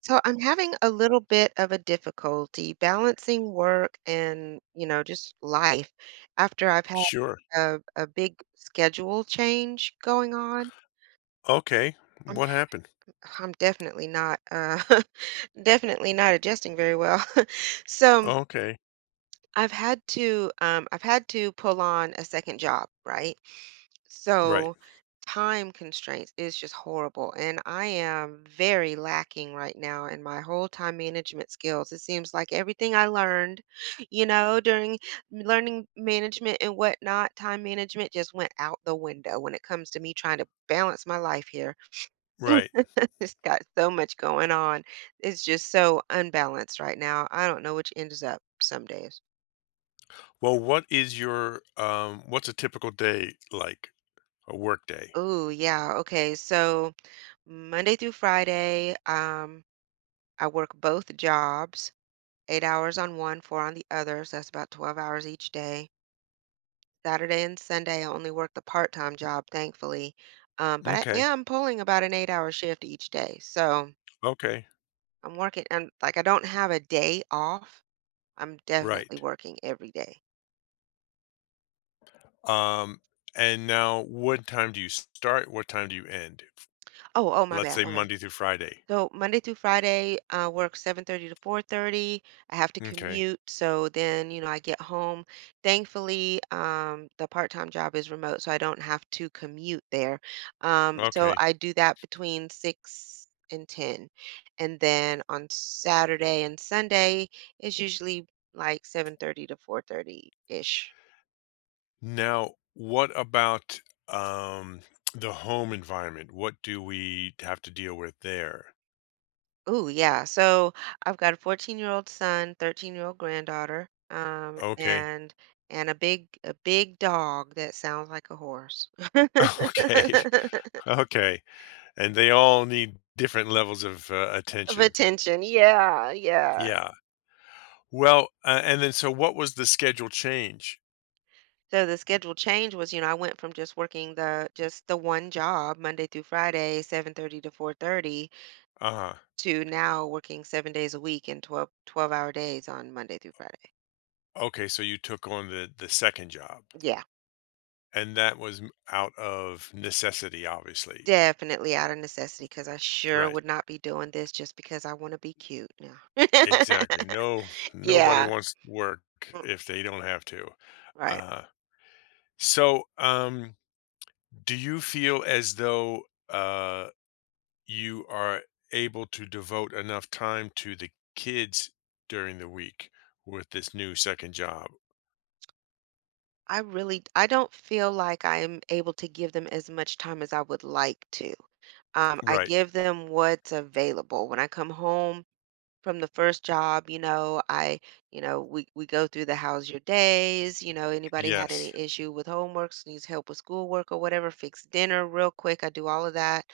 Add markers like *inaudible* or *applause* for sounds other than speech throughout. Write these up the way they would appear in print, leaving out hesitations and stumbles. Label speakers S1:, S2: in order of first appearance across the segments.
S1: So I'm having a little bit of a difficulty balancing work and just life after I've had
S2: Sure.
S1: a big schedule change going on.
S2: Okay.
S1: I'm,
S2: What happened?
S1: I'm definitely not *laughs* definitely not adjusting very well. *laughs* So
S2: Okay.
S1: I've had to pull on a second job, right?
S2: Right.
S1: So time constraints is just horrible. And I am very lacking right now in my whole time management skills. It seems like everything I learned, *laughs* during learning management and whatnot, time management just went out the window when it comes to me trying to balance my life here. *laughs*
S2: Right.
S1: It's got so much going on. It's just so unbalanced right now. I don't know which ends up some days.
S2: Well, what is your what's a typical day like? A work day.
S1: Oh, yeah. Okay. So Monday through Friday, I work both jobs. 8 hours on one, four on the other, so that's about 12 hours each day. Saturday and Sunday, I only work the part-time job, thankfully, but I
S2: Okay.
S1: am pulling about an 8-hour shift each day, so
S2: Okay.
S1: I'm working and, like, I don't have a day off. I'm definitely
S2: Right.
S1: working every day.
S2: Um and now what time do you start? What time do you end?
S1: Oh, my
S2: Let's
S1: bad,
S2: say
S1: my bad.
S2: Monday through Friday.
S1: So Monday through Friday, I work 7:30 to 4:30. I have to
S2: Okay.
S1: commute, so then I get home. Thankfully, the part-time job is remote, so I don't have to commute there. So
S2: Okay.
S1: I do that between 6 and 10. And then on Saturday and Sunday, it's usually like 7:30 to 4:30-ish.
S2: Now, what about um the home environment? What do we have to deal with there?
S1: Ooh, yeah. So I've got a 14-year-old son, 13-year-old granddaughter, um,
S2: Okay. *laughs*
S1: and and a big dog that sounds like a horse.
S2: Okay.
S1: *laughs*
S2: Okay. And they all need different levels of,
S1: Of
S2: attention.
S1: attention. Yeah, yeah.
S2: Yeah. Well, and then so what was the schedule change?
S1: So the schedule change was I went from just working the just the one job Monday through Friday, 7:30 to 4:30,
S2: Uh-huh.
S1: to now working 7 days a week and twelve twelve hour days on Monday through Friday.
S2: Okay, so you took on the 2nd job,
S1: Yeah.
S2: and that was m out of necessity, obviously.
S1: Definitely out of necessity, because I sure
S2: Right.
S1: would not be doing this just because I wanna be cute, no.
S2: Exactly.
S1: *laughs*
S2: No, nobody
S1: Yeah,
S2: wants to work
S1: mm,
S2: if they don't have to.
S1: right.
S2: Uh, so, do you feel as though, uh you are able to devote enough time to the kids during the week with this new second job?
S1: I don't feel like I am able to give them as much time as I would like to. I
S2: Right.
S1: give them what's available. When I come home from the first job we go through the how's your days anybody had
S2: Yes.
S1: any issue with homeworks, needs help with schoolwork or whatever, fix dinner real quick. I do all of that.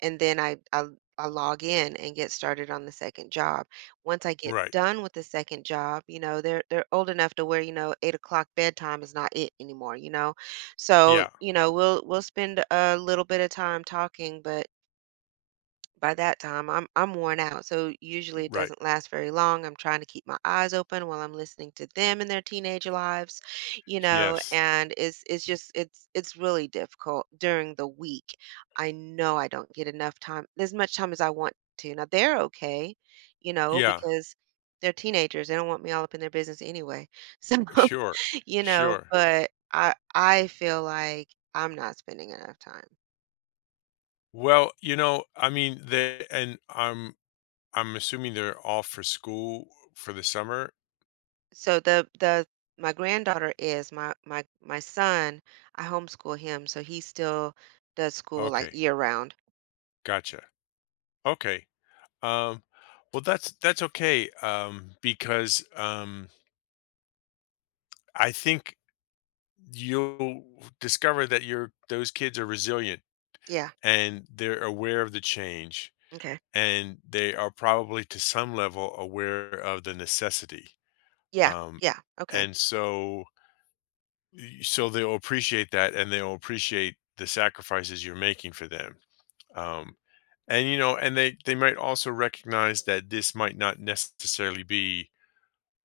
S1: And then I log in and get started on the second job. Once I get
S2: Right.
S1: done with the second job they're old enough to where 8 o'clock bedtime is not it anymore. So
S2: Yeah.
S1: we'll spend a little bit of time talking, but by that time I'm worn out. So usually it
S2: Right.
S1: doesn't last very long. I'm trying to keep my eyes open while I'm listening to them and their teenage lives
S2: Yes.
S1: and it's just it's really difficult during the week. I know I don't get enough time, as much time as I want to. Now they're okay
S2: Yeah.
S1: because they're teenagers. They don't want me all up in their business anyway. So, *laughs*
S2: Sure. Sure.
S1: but I feel like I'm not spending enough time.
S2: Well, I mean, they and I'm assuming they're off for school for the summer.
S1: So the my granddaughter is. My son, I homeschool him, so he still does school like
S2: Okay.
S1: year round.
S2: Gotcha. Okay. Um well, that's okay, because I think you'll discover that your those kids are resilient,
S1: Yeah.
S2: and they're aware of the change,
S1: Okay.
S2: and they are probably to some level aware of the necessity.
S1: Yeah,
S2: um,
S1: yeah. Okay.
S2: and so y- so they'll appreciate that, and they'll appreciate the sacrifices you're making for them. Um, and you know and they might also recognize that this might not necessarily be,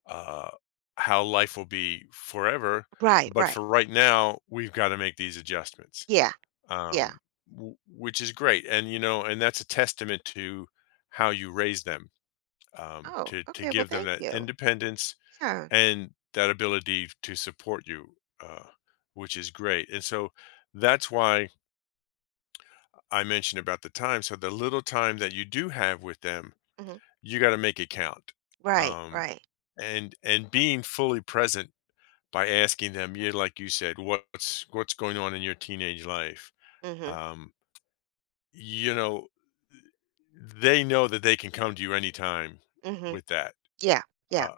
S2: uh, how life will be forever,
S1: Right,
S2: but
S1: right.
S2: for right now we've got to make these adjustments,
S1: Yeah, yeah.
S2: um, which is great. And that's a testament to how you raise them,
S1: Oh,
S2: to
S1: okay. Well,
S2: give them
S1: thank
S2: that
S1: you.
S2: independence
S1: Yeah.
S2: and that ability to support you, uh, which is great. And so that's why I mentioned about the time. So the little time that you do have with them,
S1: Hmm.
S2: you got to make it count.
S1: Right,
S2: Um,
S1: right.
S2: and being fully present by asking them, yeah, like you said, what's going on in your teenage life?
S1: Mm-hmm.
S2: Um, you know, they know that they can come to you anytime
S1: Mm-hmm.
S2: with that,
S1: Yeah, yeah.
S2: uh,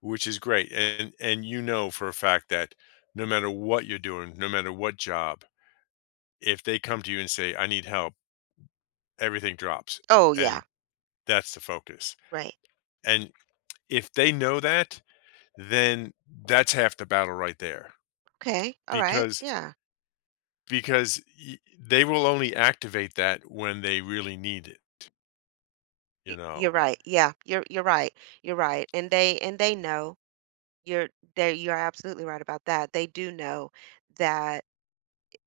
S2: which is great. And you know for a fact that no matter what you're doing, no matter what job, if they come to you and say, "I need help," everything drops,
S1: Oh, yeah.
S2: and that's the focus.
S1: Right.
S2: And if they know that, then that's half the battle right there,
S1: Okay, all right.
S2: because
S1: Yeah.
S2: because they will only activate that when they really need it. You
S1: You're
S2: know,
S1: right. Yeah, you're right. You're right. And they know. you're you're absolutely right about that. They do know that,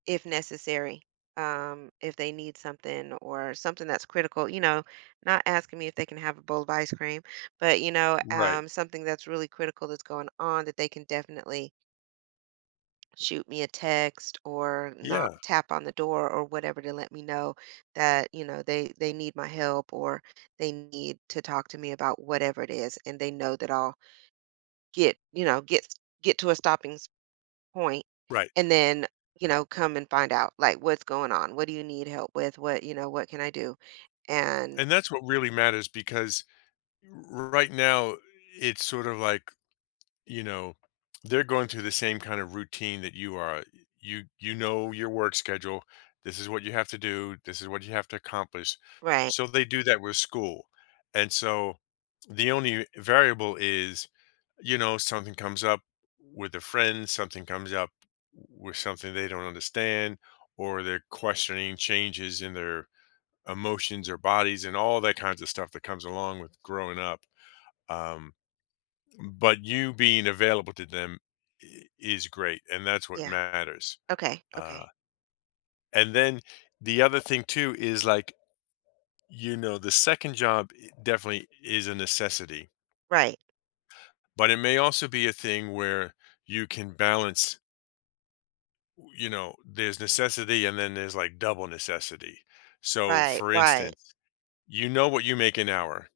S1: if necessary, if they need something or something that's critical, you know, not asking me if they can have a bowl of ice cream, but
S2: right?
S1: something that's really critical that's going on, that they can definitely shoot me a text or knock
S2: Yeah,
S1: tap on the door or whatever to let me know that, you know, they need my help, or they need to talk to me about whatever it is, and they know that I'll get you know get to a stopping point,
S2: right.
S1: and then, you know, come and find out like what's going on, what do you need help with, what you know what can I do, and
S2: And that's what really matters because right now it's sort of like, you know they're going through the same kind of routine that you are. You you know your work schedule, this is what you have to do, this is what you have to accomplish.
S1: right.
S2: So they do that with school. And so the only variable is, something comes up with a friend, something comes up with something they don't understand, or they're questioning changes in their emotions or bodies and all that kinds of stuff that comes along with growing up. um, but you being available to them is great, and that's what
S1: Yeah,
S2: matters.
S1: okay,
S2: uh,
S1: okay.
S2: and then the other thing too is like, the second job definitely is a necessity,
S1: Right,
S2: but it may also be a thing where you can balance. There's necessity, and then there's like double necessity. So
S1: right,
S2: for
S1: right.
S2: instance, you know what you make an hour,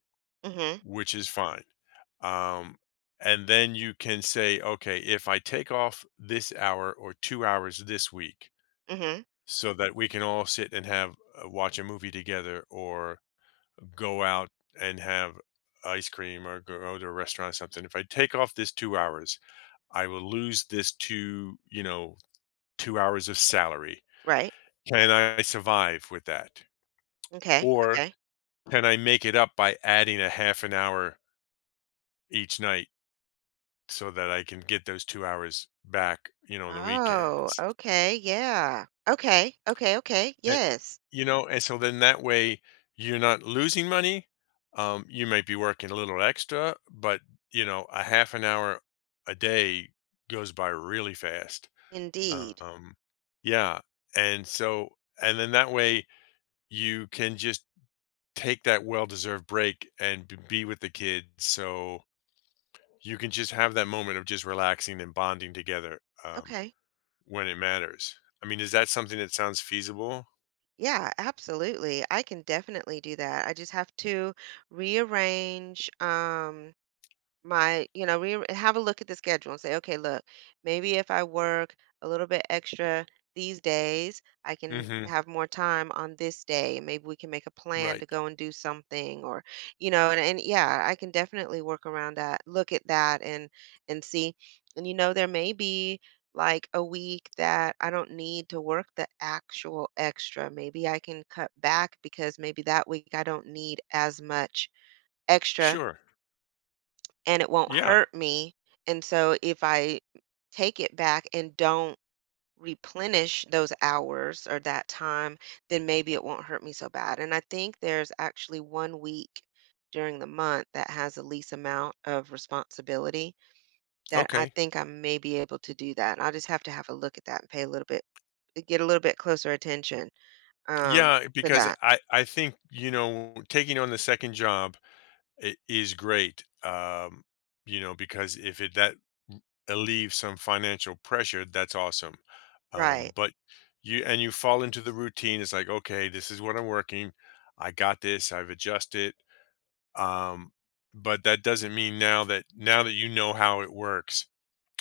S1: Mhm.
S2: which is fine. um, and then you can say, okay, if I take off this hour or 2 hours this week,
S1: Mhm.
S2: so that we can all sit and have watch a movie together, or go out and have ice cream, or go to a restaurant or something. If I take off this 2 hours, I will lose this two you know 2 hours of salary.
S1: Right,
S2: Can I survive with that?
S1: okay,
S2: Or
S1: okay.
S2: can I make it up by adding a half an hour each night, so that I can get those 2 hours back, on the
S1: Oh,
S2: weekends.
S1: okay. Yeah, okay, okay, okay.
S2: And
S1: Yes,
S2: and so then that way you're not losing money. You might be working a little extra, but, a half an hour a day goes by really fast.
S1: indeed.
S2: Um, yeah, and so and then that way you can just take that well-deserved break and b be with the kids, so you can just have that moment of just relaxing and bonding together. um
S1: Okay,
S2: When it matters. I mean, is that something that sounds feasible?
S1: yeah, absolutely, I can definitely do that. I just have to rearrange, my, you know, have a look at the schedule and say, okay, look, maybe if I work a little bit extra these days, I can
S2: Mhm.
S1: have more time on this day. Maybe we can make a plan
S2: Right.
S1: to go and do something or, you know, and, yeah, I can definitely work around that, look at that, and see. And, you know, there may be, like, a week that I don't need to work the actual extra. Maybe I can cut back because maybe that week I don't need as much extra,
S2: Sure.
S1: and it won't
S2: Yeah.
S1: hurt me. And so if I take it back and don't replenish those hours or that time, then maybe it won't hurt me so bad. And I think there's actually one week during the month that has the least amount of responsibility that I
S2: Okay.
S1: think I may be able to do that. I'll just have to have a look at that and pay a little bit, get a little bit closer attention um,
S2: Yeah,
S1: to
S2: because
S1: that.
S2: I think, taking on the second job I is great. Because if it that m some financial pressure, that's awesome.
S1: Right.
S2: But you fall into the routine, it's like, "Okay, this is what I'm working. I got this, I've adjusted." Um, but that doesn't mean now that you know how it works,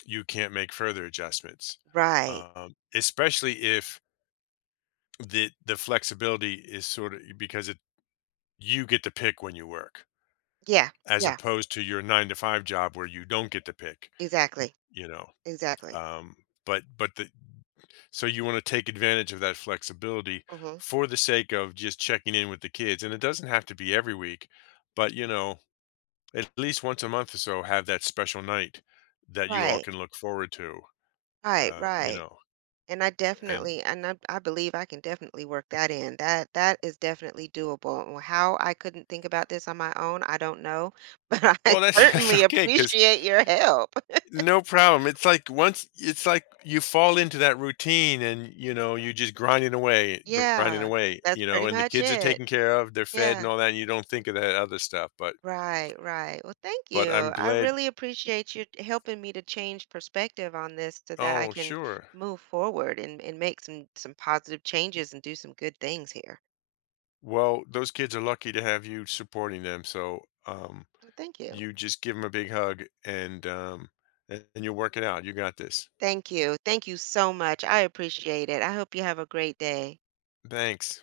S2: you can't make further adjustments,
S1: Right.
S2: especially if the flexibility is sort of, because it you get to pick when you work,
S1: Yeah.
S2: as
S1: Yeah.
S2: opposed to your 9 to 5 job where you don't get to pick,
S1: Exactly.
S2: you know.
S1: Exactly.
S2: Um, but the So you want to take advantage of that flexibility
S1: Hmm.
S2: for the sake of just checking in with the kids, and it doesn't have to be every week, but at least once a month or so have that special night that you all
S1: Right.
S2: can look forward to,
S1: Right,
S2: uh, you
S1: right,
S2: know,
S1: and I
S2: and.
S1: definitely and I I believe I can definitely work that in. That is definitely doable. Well, how I couldn't think about this on my own, I don't know, *laughs* but I
S2: Well, that's *laughs* that's
S1: certainly
S2: okay, cause
S1: appreciate your help.
S2: no problem. It's like you fall into that routine and, you're just grinding away, grinding
S1: Yeah,
S2: away,
S1: that's pretty
S2: and the
S1: much
S2: kids are
S1: it.
S2: taken care of, they're fed and
S1: Yeah.
S2: all that, and you don't think of that other stuff, but
S1: Right, right. Well, thank
S2: but
S1: you.
S2: I'm
S1: I
S2: glad.
S1: really appreciate you helping me to change perspective on this so that I
S2: Oh,
S1: can
S2: sure.
S1: move forward and make some positive changes and do some good things here.
S2: Well, those kids are lucky to have you supporting them, so, um,
S1: Well, thank you.
S2: you just give them a big hug and you'll work it out. You got this.
S1: Thank you. Thank you so much. I appreciate it. I hope you have a great day.
S2: Thanks.